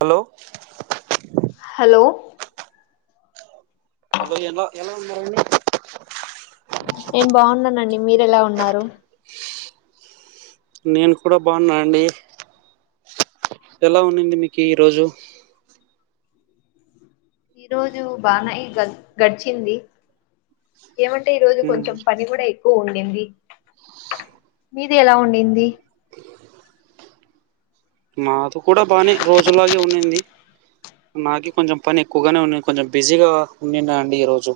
Hello hello హద ఎలా ఎలా ఉన్నారు అండి నేను బాగున్నానండి మీరు ఎలా ఉన్నారు నేను కూడా బాగున్నాను అండి ఎలా ఉన్నింది మీకు ఈరోోజు ఈ రోజు బానేయి గ గడిచింది ఏమంటే ఈ రోజు కొంచెం పని కూడా ఎక్కువ ఉండింది మీది ఎలా ఉండింది మాకు కూడా బానే రోజులాగే ఉన్నింది నాకి కొంచెం పని ఎక్కువగానే ఉ కొంచెం బిజీగా ఉన్నిన్న అండి ఈ రోోజు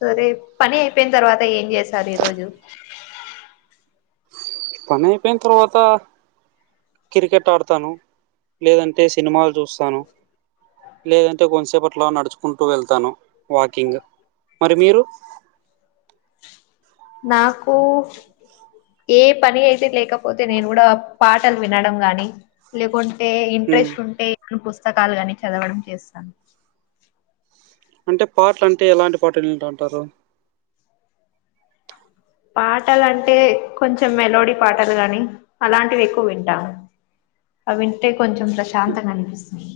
సరే పని అయిపోయిన తర్వాత ఏం చేసారు ఈరోోజు పని అయిపోయిన తర్వాత క్రికెట్ ఆడతాను లేదంటే సినిమాలు చూస్తాను లేదంటే కొంతసేపట్లా నడుచుకుంటూ వెళ్తాను వాకింగ్ మరి మీరు నాకు ఏ పని అయితే లేకపోతే నేను కూడా పాటలు వినడం గాని లేకుంటే అంటే ఉమ్, ఇంట్రెస్ట్ ఉంటే నే పుస్తకాలు గాని చదవడం చేస్తాను అంటే పాటలు అంటే ఎలాంటి పాటలు వింటాంటారు పాటలు అంటే కొంచెం మెలోడీ పాటలు గాని అలాంటివి ఎక్కువ వింటాము అ వింటే కొంచెం ప్రశాంతంగా అనిపిస్తుంది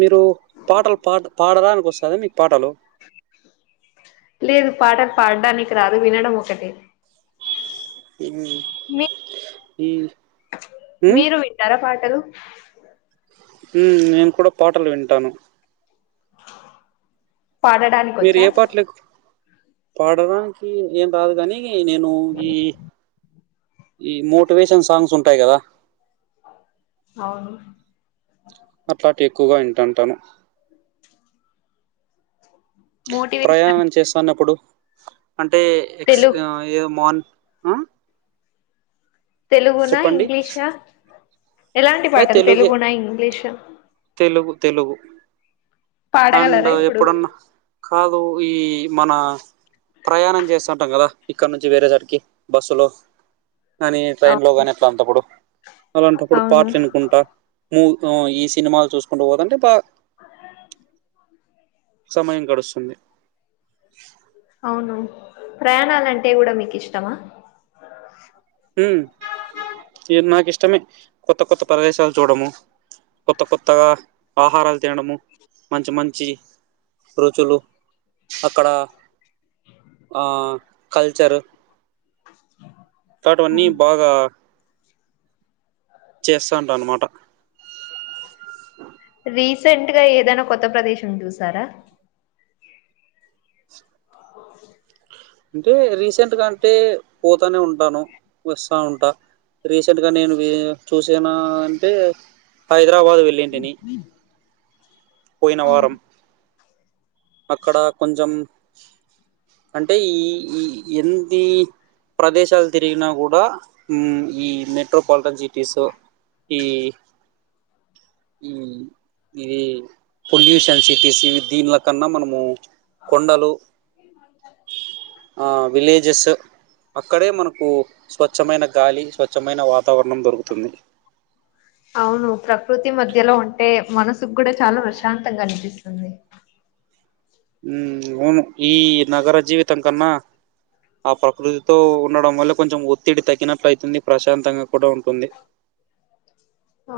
మీరు పాటలు పాడ పాడరానికు వస్తాదా మీకు పాటలు లేదు పాటలు పాడానికి రాదు వినడం ఒకటే మీ ఈ ఉమ్ మీరు వింటారా పాటలు ఉమ్ నేను కూడా పాటలు వింటాను పాడడానికి మీరు వచ్చా ఏ పాటలు ఎక్కు- పాడడానికి ఏం రాదు కానీ నేను ఈ ఈ మోటివేషన్ సాంగ్స్ ఉంటాయి కదా అవును అట్లాంటివి ఎక్కువగా వింటా అంటాను మోటివేషన్ ప్రయాణం చేస్తన్నప్పుడు అంటే ఎక్స్ తెలు ఆ ఏదో మార్నింగ్ అ తెలుగున ఇంగ్లీష్ న ఎలాంటి అదే పాటలు తెలుగే తెలుగున ఇంగ్లీష్ తెలుగు తెలుగు అండ్ పాడగలరా ఇప్పుడు ఎప్పుడన్న కాదు ఈ మన ప్రయాణం చేస్తుంటాం కదా ఇక్కడ నుంచి వేరేచోటుకి బస్సులో కానీ ట్రైన్ లో అవును గాని ఎట్లాంటప్పుడు అలాంటప్పుడు అవును పాట్లు ఇనుకుంటా మూ ఈ సినిమాలు చూసుకుంటూ పోదంటే బా సమయం గడుస్తుంది అవును ప్రయాణాలంటే కూడా మీకు ఇష్టమా ఉమ్ ఇది నాకు ఇష్టమే కొత్త కొత్త ప్రదేశాలు చూడము కొత్త కొత్తగా ఆహారాలు తినడము మంచి మంచి రుచులు అక్కడ ఆ కల్చర్ తాటవన్నీ బాగా చేస్తాంట అన్నమాట రీసెంట్గా ఏదైనా కొత్త ప్రదేశం చూసారా? అంటే రీసెంట్ గా అంటే పోతానే ఉంటాను వస్తా ఉంటా రీసెంట్ గా నేను చూసాన అంటె హై ద్రబాదు వెళ్ళింటిని పోయిన వారం అక్కడ కొంచెం అంటె ఈ ఈ ఇంది ప్రదేశాలు తిరిగినా కూడా ఉమ్ ఈ మెట్రోపాలిటన్ సిటీసు ఈ ఈ ఇది పొల్యూషన్ సిటీస్ ఇ దీనిల కన్న మనము కొండలు ఆ విలేజస్స్ అక్కడే మనకు స్వచ్ఛమైన గాలి స్వచ్ఛమైన వాతావరణం దొరుకుతుంది. అవును ప్రకృతి మధ్యలో ఉంటే మనసుకు కూడా చాలా ప్రశాంతంగా అనిపిస్తుంది. ఉమ్ అవును ఈ నగర జీవితం కన్నా ఆ ప్రకృతితో ఉండడం వల్ల కొంచెం ఒత్తిడి తగినట్లు అయితుంది ప్రశాంతంగా కూడా ఉంటుంది అ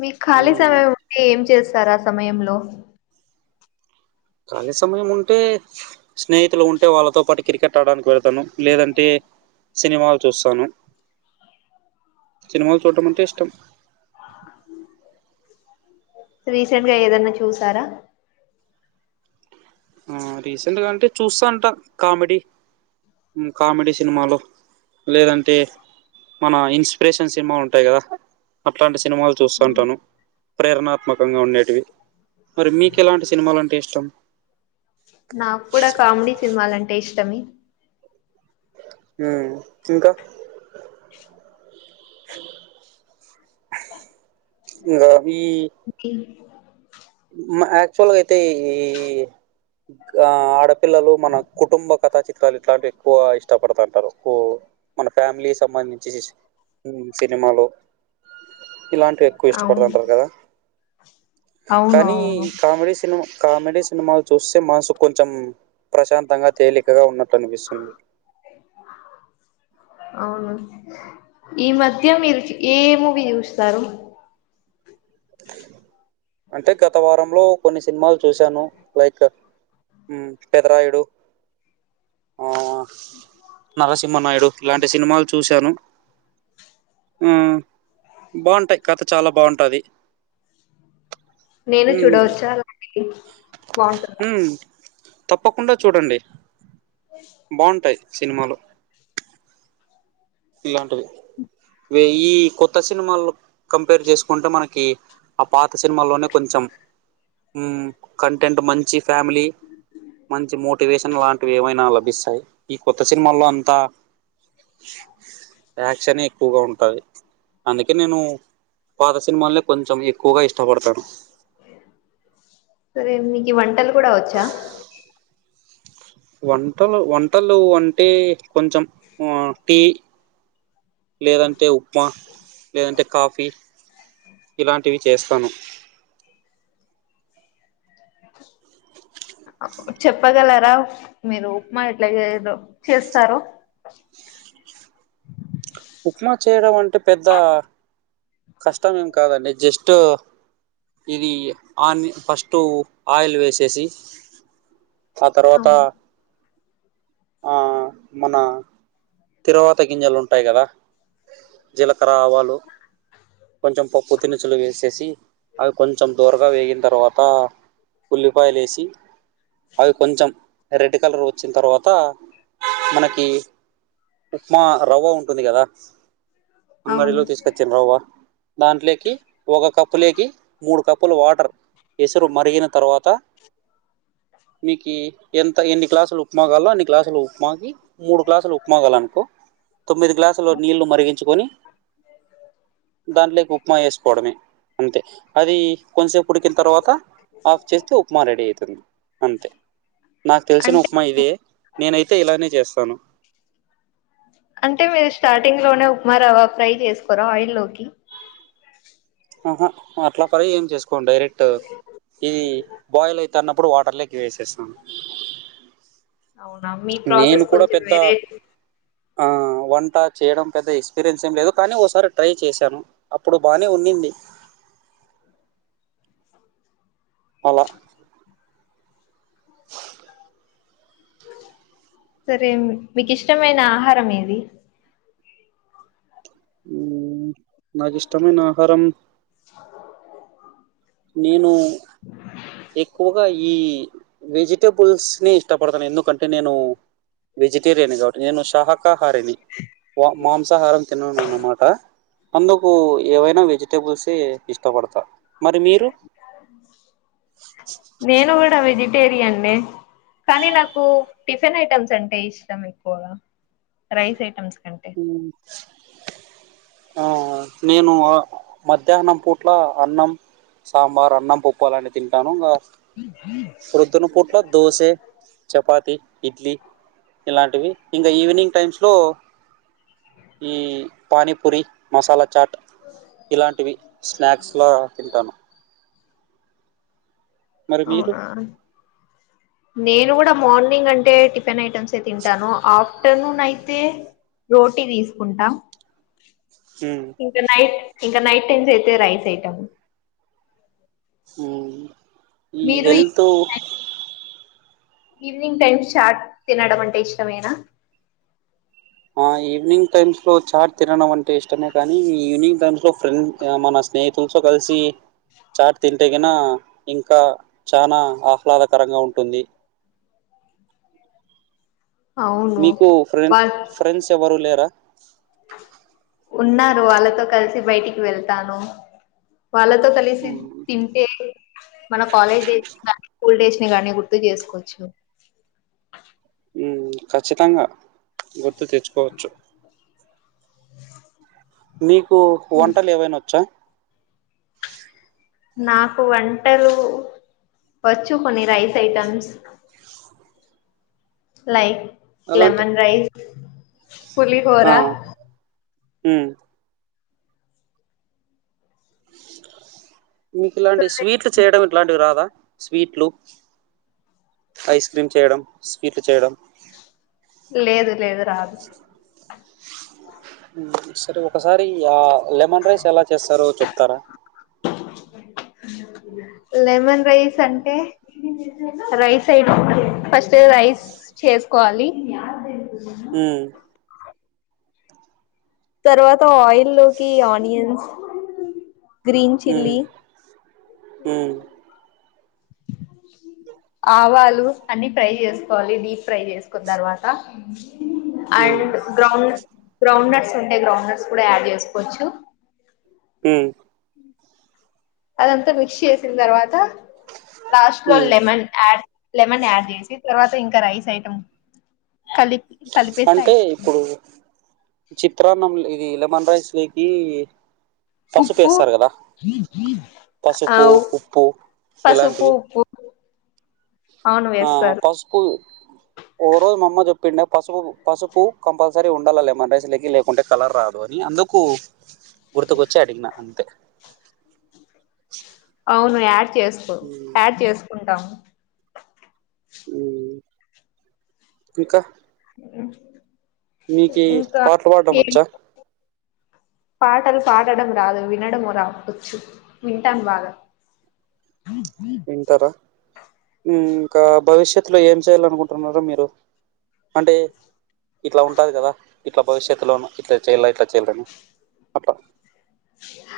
మీకు ఖాళీ మ్ సమయం ఉంటే ఏం చేస్త స్తరా ఆ సమయంలో ఖాళీ సమయం ఉంటె స్నేహితులు ఉంటె వాళ్ళతో పాటు క్రికెట్ ఆడడానికి వెళతాను లేదంటే సినిమాలు చూస్తాను సినిమాలు చూడటం అంటే ఇష్టం. రీసెంట్గా ఏదన్నా చూసారా ఆ రీసెంట్గా అంటే చూస్తాంట కామెడీ ఉమ్ కామెడీ సినిమాలు లేదంటే మన ఇన్స్పిరేషన్ సినిమా ఉంటాయి కదా అట్లాంటి సినిమాలు హ్మ్. చూస్తుంటాను ప్రేరణాత్మకంగా ఉండేటివి. మరి మీకేలాంటి సినిమాలంటే ఇష్టం నాకు కూడా కామెడీ సినిమాలంటే ఇష్టమే ఉ ఇంకా ఇంగా ఇంకేం మా యాక్చ్యువల్ అయితే తేయి గా ఆడపిల్లలు మన కుటుంబ కథ చిత్ పలు ఇట్లాంటివి ఎక్కువ ఇష్టపడతంటారు మన ఫ్యామిలీ సంబంధించి చేసి ఉమ్ సినిమాలు [inaudible] ఇలాంటివి ఎక్కువ అవును ఇష్టపడుతుంటారు కదా అవును కానీ అవును కామెడీ సినిమా కామెడీ సినిమాలు చూస్ మనసుకి కొంచం ప్రశాంతంగా తేలికగా ఉన్న టనిపిస్తుంది అవును ఈ మధ్య మీరు ఏ ఏ మూవీ చూస్తారు [inaudible] అంటే గత వారంలో కొన్ని సినిమాలు చూశాను లైకు ఉ పెదరాయుడు [inaudible] నరసింహనాయుడు ఇలాంటి సినిమాలు చూశాను ఉ బాగుంటాయి కథ చాలా బాగుంటుది నేను చూడవచ్చా అలానే బాగుంటుందా తప్పకుండా చూడండి బావుటాయ్ సినిమాలు ఇలాంటివి వెయ్యి కొత్త సినిమాలు కంపేర్ చేసుకుంటే మనకి ఆ పాత సినిమాలోనే కొంచెం ఉ కంటెంట్ మంచి ఫ్యామిలీ మంచి మోటివేషన్ లాంటివి ఏమైనా లభిస్తాయి ఈ కొత్త సినిమాల్లో అంతా [inaudible] యాక్షనే ఎక్కువగా ఉంటది అందుకే నేను పాత సినిమాల్లే కొంచెం ఎక్కువగా ఇష్ట పడతాను ఈ వంటలు కూడా వచ్చా వంటలు వంటలు అంటే కొంచెం ఆ టీ లేదంటే ఉప్మా లేదంటే కాఫీ ఇలాంటివి చేస్తాను [inaudible] చెప్పగలరాా మీరు ఉప్మా ఎట్లా ఏదో చేస్తారో [inaudible] ఉప్మా చేయడం అంటే పెద్ద కష్టమేమి కాదండి జస్టు ఇదీ ఆని ఫస్టూ ఆయిల్ వేసేసి ఆ తర్వాతా అవును ఆ మనా తిరువాత గింజలుంటాయి గదా జీలకర ఆవాలు కొంచం పప్పు దినుసులు వేసేసీ అవి కొంచం దోరగా వేగిన్ తర్వాతా ఉల్లిపాయలేసి అవి కొంచం రె డ్ కలర్ వొచ్చిన్ తర్వాతా మనకీ ఉప్మా రవ్వ ఉంటుంది గదా అంగడిలో అవును తీసుకొచ్చిన్ రవ్వ దాంట్లకి ఒక కప్పు లేకి మూడు కప్పులు వాటర్ ఎసరు మరిగిన తరువాత మీకీ ఎంత ఎన్ని గ్లాసులు ఉప్మా గావల్లో అన్ని గ్లాసులు ఉప్మాకి మూడు గ్లాసులు ఉప్మాగాలనుకో తొమ్మిది గ్లాసుల నీళ్లు మరిగించుకొని [inaudible] దాంట్లోకి ఉప్మా ఏసుకోవడమే అంతె అదీ కొన్ సేప్ ఉడికిన్ తర్వాత ఆఫ్ చేస్తె ఉప్మా రెడీ అయితుంది అంతె నాకు తెలిసిన ఉప్మా అంటే ఇదే నేనైతే ఇలానే చేస్తాను. అంటె మీరు స్టార్టింగ్ లోనే ఉప్మా రవ ఫ్రై చేసుకొరా ఆయిల్ లోకి అహ అట్లా ఫ్రై ఏం చేసుకోం డైరెక్ట్ ఇదీ బోయిల్ అయితన్నప్పుడు వాటర్ లకి వేసేస్తాను అవునా మీ నేను ప్రోసెస్ కూడా కొంచెం పెద్ద వేరే ఆ వంటా చేయడం పెద్ద ఎక్స్పీరియన్స్ ఏం లేదు కానీ ఓసారి ట్రై చేశాను అప్పుడు బానే ఉండింది అల సరే మీకిష్టమైన ఆహారం ఏది ఊ నాకిష్టమైన ఆహారం నేనూ ఎక్కువగా ఈ వెజిటెబుల్స్ ని ఇష్టపడతను ఎందుకంటె నేనూ వెజిటేరియన్ ని గావట్టి నేను శహక కాహారిని వా మాంసాహారం తిననన్నమాట అందుకూ ఏవైనా వెజిటేబుల్సే ఇష్టపడత మరి మీరు టేరియన్ నే కానీ నాకు టిఫెన్ ఐటమ్స్ అంటే ఇష్టం ఎక్కువగా రైస్ ఐటమ్స్ కంటే ఊ ఆ నేనూ ఆ మధ్యాహ్నం పూట్లా అన్నం సాంబార్ అన్నం పొప్పు అలాంటి తింటాను ఇంగా ప్రొద్దున పూట్ల దోసే చపాతి ఇడ్లీ ఇలాంటివి ఇంగ ఈవినింగ్ టైమ్స్ లో ఈ పానీ పూరి మసాలా చాట్ ఇలాంటివి స్నాక్స్ లా తింటాను. మరి మీరు అవునా నేను గడ మోర్నింగ్ అంటే టి ఫెన్ ఐటమ్సే తింటానూ ఆఫ్ టర్నూన్ అయితే రోటి దీసుకుంటా మ్మ్ ఇంక నైట్ ఇంక నైట్ టైమ్స్ అయితే రైస్ ఐటమ్ ఊ ఈ మీరు హెల్తూ ఈవినింగ్ టైమ్ చాట్ తినడం అంటే ఇష్టమేనా ఆ ఈవినింగ్ టైమ్స్ లో చాట్ తినడం అంటే ఇష్టమే కానీ ఈవినింగ్ టైమ్స్ లో ఫ్రెండ్ మన స్నేహితులతో కలిసి చాట్ తి గిన ఇంకా చాలా ఆహ్లాదకరంగా ఉంటుంది అవును మీకు ఫ్రెం వా ఫ్రెండ్స్ ఎవరు లేరా ఉన్నారు వాళ్ళతో కలిసి బయటికి వెళ్తాను వాళ్ళతో కలిసి మ్మ్ తింటే మన కాలేజ్ డేస్ కానీ స్కూల్ డేస్ కాని గుర్తు చేసుకోవచ్చు ఉమ్ ఖచ్చితంగా గుర్తు తెచ్చుకోవచ్చు మీకు వంటలు ఏవైనా వచ్చా నాకు వంటలు వచ్చు కొన్ని రైస్ ఐటమ్స్ లైక్ అలాంటి లెమన్ రైస్ పులిహోరా ఉం మీకు ఇలాంటి స్వీట్లు చేయడం ఇట్లాంటివి రాదా స్వీట్లు ఐస్ క్రీమ్ చేయడం స్వీట్లు చేయడం లేదు లేదు రాదు సరే ఒకసారి ఆ లెమన్ రైస్ ఎలా చేస్తారో చెప్తారా లెమన్ రైస్ అంటే రైస్ ఫస్ట్ రై రైస్ చేసుకోవాలి ఉమ్ తర్వాత ఆయిల్ లోకి ఆనియన్స్ గ్రీన్ ఉ చిల్లీ ఉ ఆవాలు అన్ని ఫ్రై చేసుకోవాలి డీప్ ఫ్రై చేసుకున్న తర్వాత ఉమ్ అండ్ గ్రౌండ్ గ్రౌండ్ ఉంటే గ్రౌండ్ నట్స్ కూడా యాడ్ చేసుకోవచ్చు. ఉ అదంతా మిక్స్ చేసిన తర్వాత లాస్ట్ లో ఉమ్ లెమన్ యాడ్ లెమన్ యాడ్ చేసి తర్వాత ఇంకా రైస్ ఐటం అంటే ఇప్పుడు చిత్రాన్నం లెమన్ రైస్ లోకి పసుపు ఉప్పు వేస్తారు కదా ఆ పసుపు ఉప్పు పసుపు ఇలాంటివి ఉప్పు అవును ఆ వేస్తారు పసుపు ఓ రోజు మమ్మది పిండి పసుపు పసుపు కంపల్సరీ ఉండాల లేమన్ రైసులకి లేకుంటే కలర్ రాదు అని అందుకు గుర్తుకు కొచ్చే అడిగినా అంతే అవును యాడ్ చేసుకో ఉమ్ యాడ్ చేసుకుంటాము ఉ ఇంకా మీకి ఇంకా పాటలు పాడడం ఏ వచ్చా పాటలు పాడడం రాదు వినడం రా వచ్చు వింటాన్ బాగా వింటారా ఇంకా భవిష్యత్లో ఏం చేయాలనుకుంటున్నారూ మీరు అంటే ఇట్లా ఉంటుంది కదా ఇట్లా భవిష్యత్తులో ఇట్లా చెయాల ఇట్లా చేయాలని అట్లా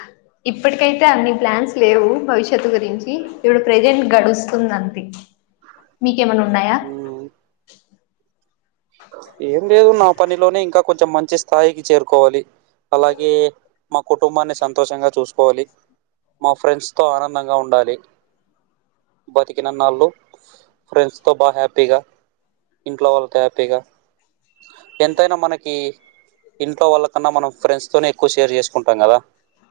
అ ఇప్పటికైతే అన్ని ప్లాన్స్ లేవు భవిష్యత్తు గురించి ఇప్పుడు ప్రెజెంట్ గడుస్తుంది అంతే మీకేమన్నా ఉన్నాయా మ్మ్. ఏం లేదు నా పనిలోనే ఇంకా కొంచెం మంచి స్థాయికి చేరుకోవాలి అలాగే మా కుటుంబాన్ని సంతోషంగా చూసుకోవాలి మా ఫ్రెండ్స్ తో ఆనందంగా ఉండాలి బతికిననాళ్ళు ఫ్రెండ్స్ తో బాగా హ్యాపీగా ఇంట్లో వాళ్ళతో హ్యాపీ ప్పేగా ఎంతైనా మనకి ఇంట్లో వాళ్ళ కన్నా మనం ఫ్రెండ్స్ తోనే ఎక్కువ షేర్ చేసుకుంటాం కదా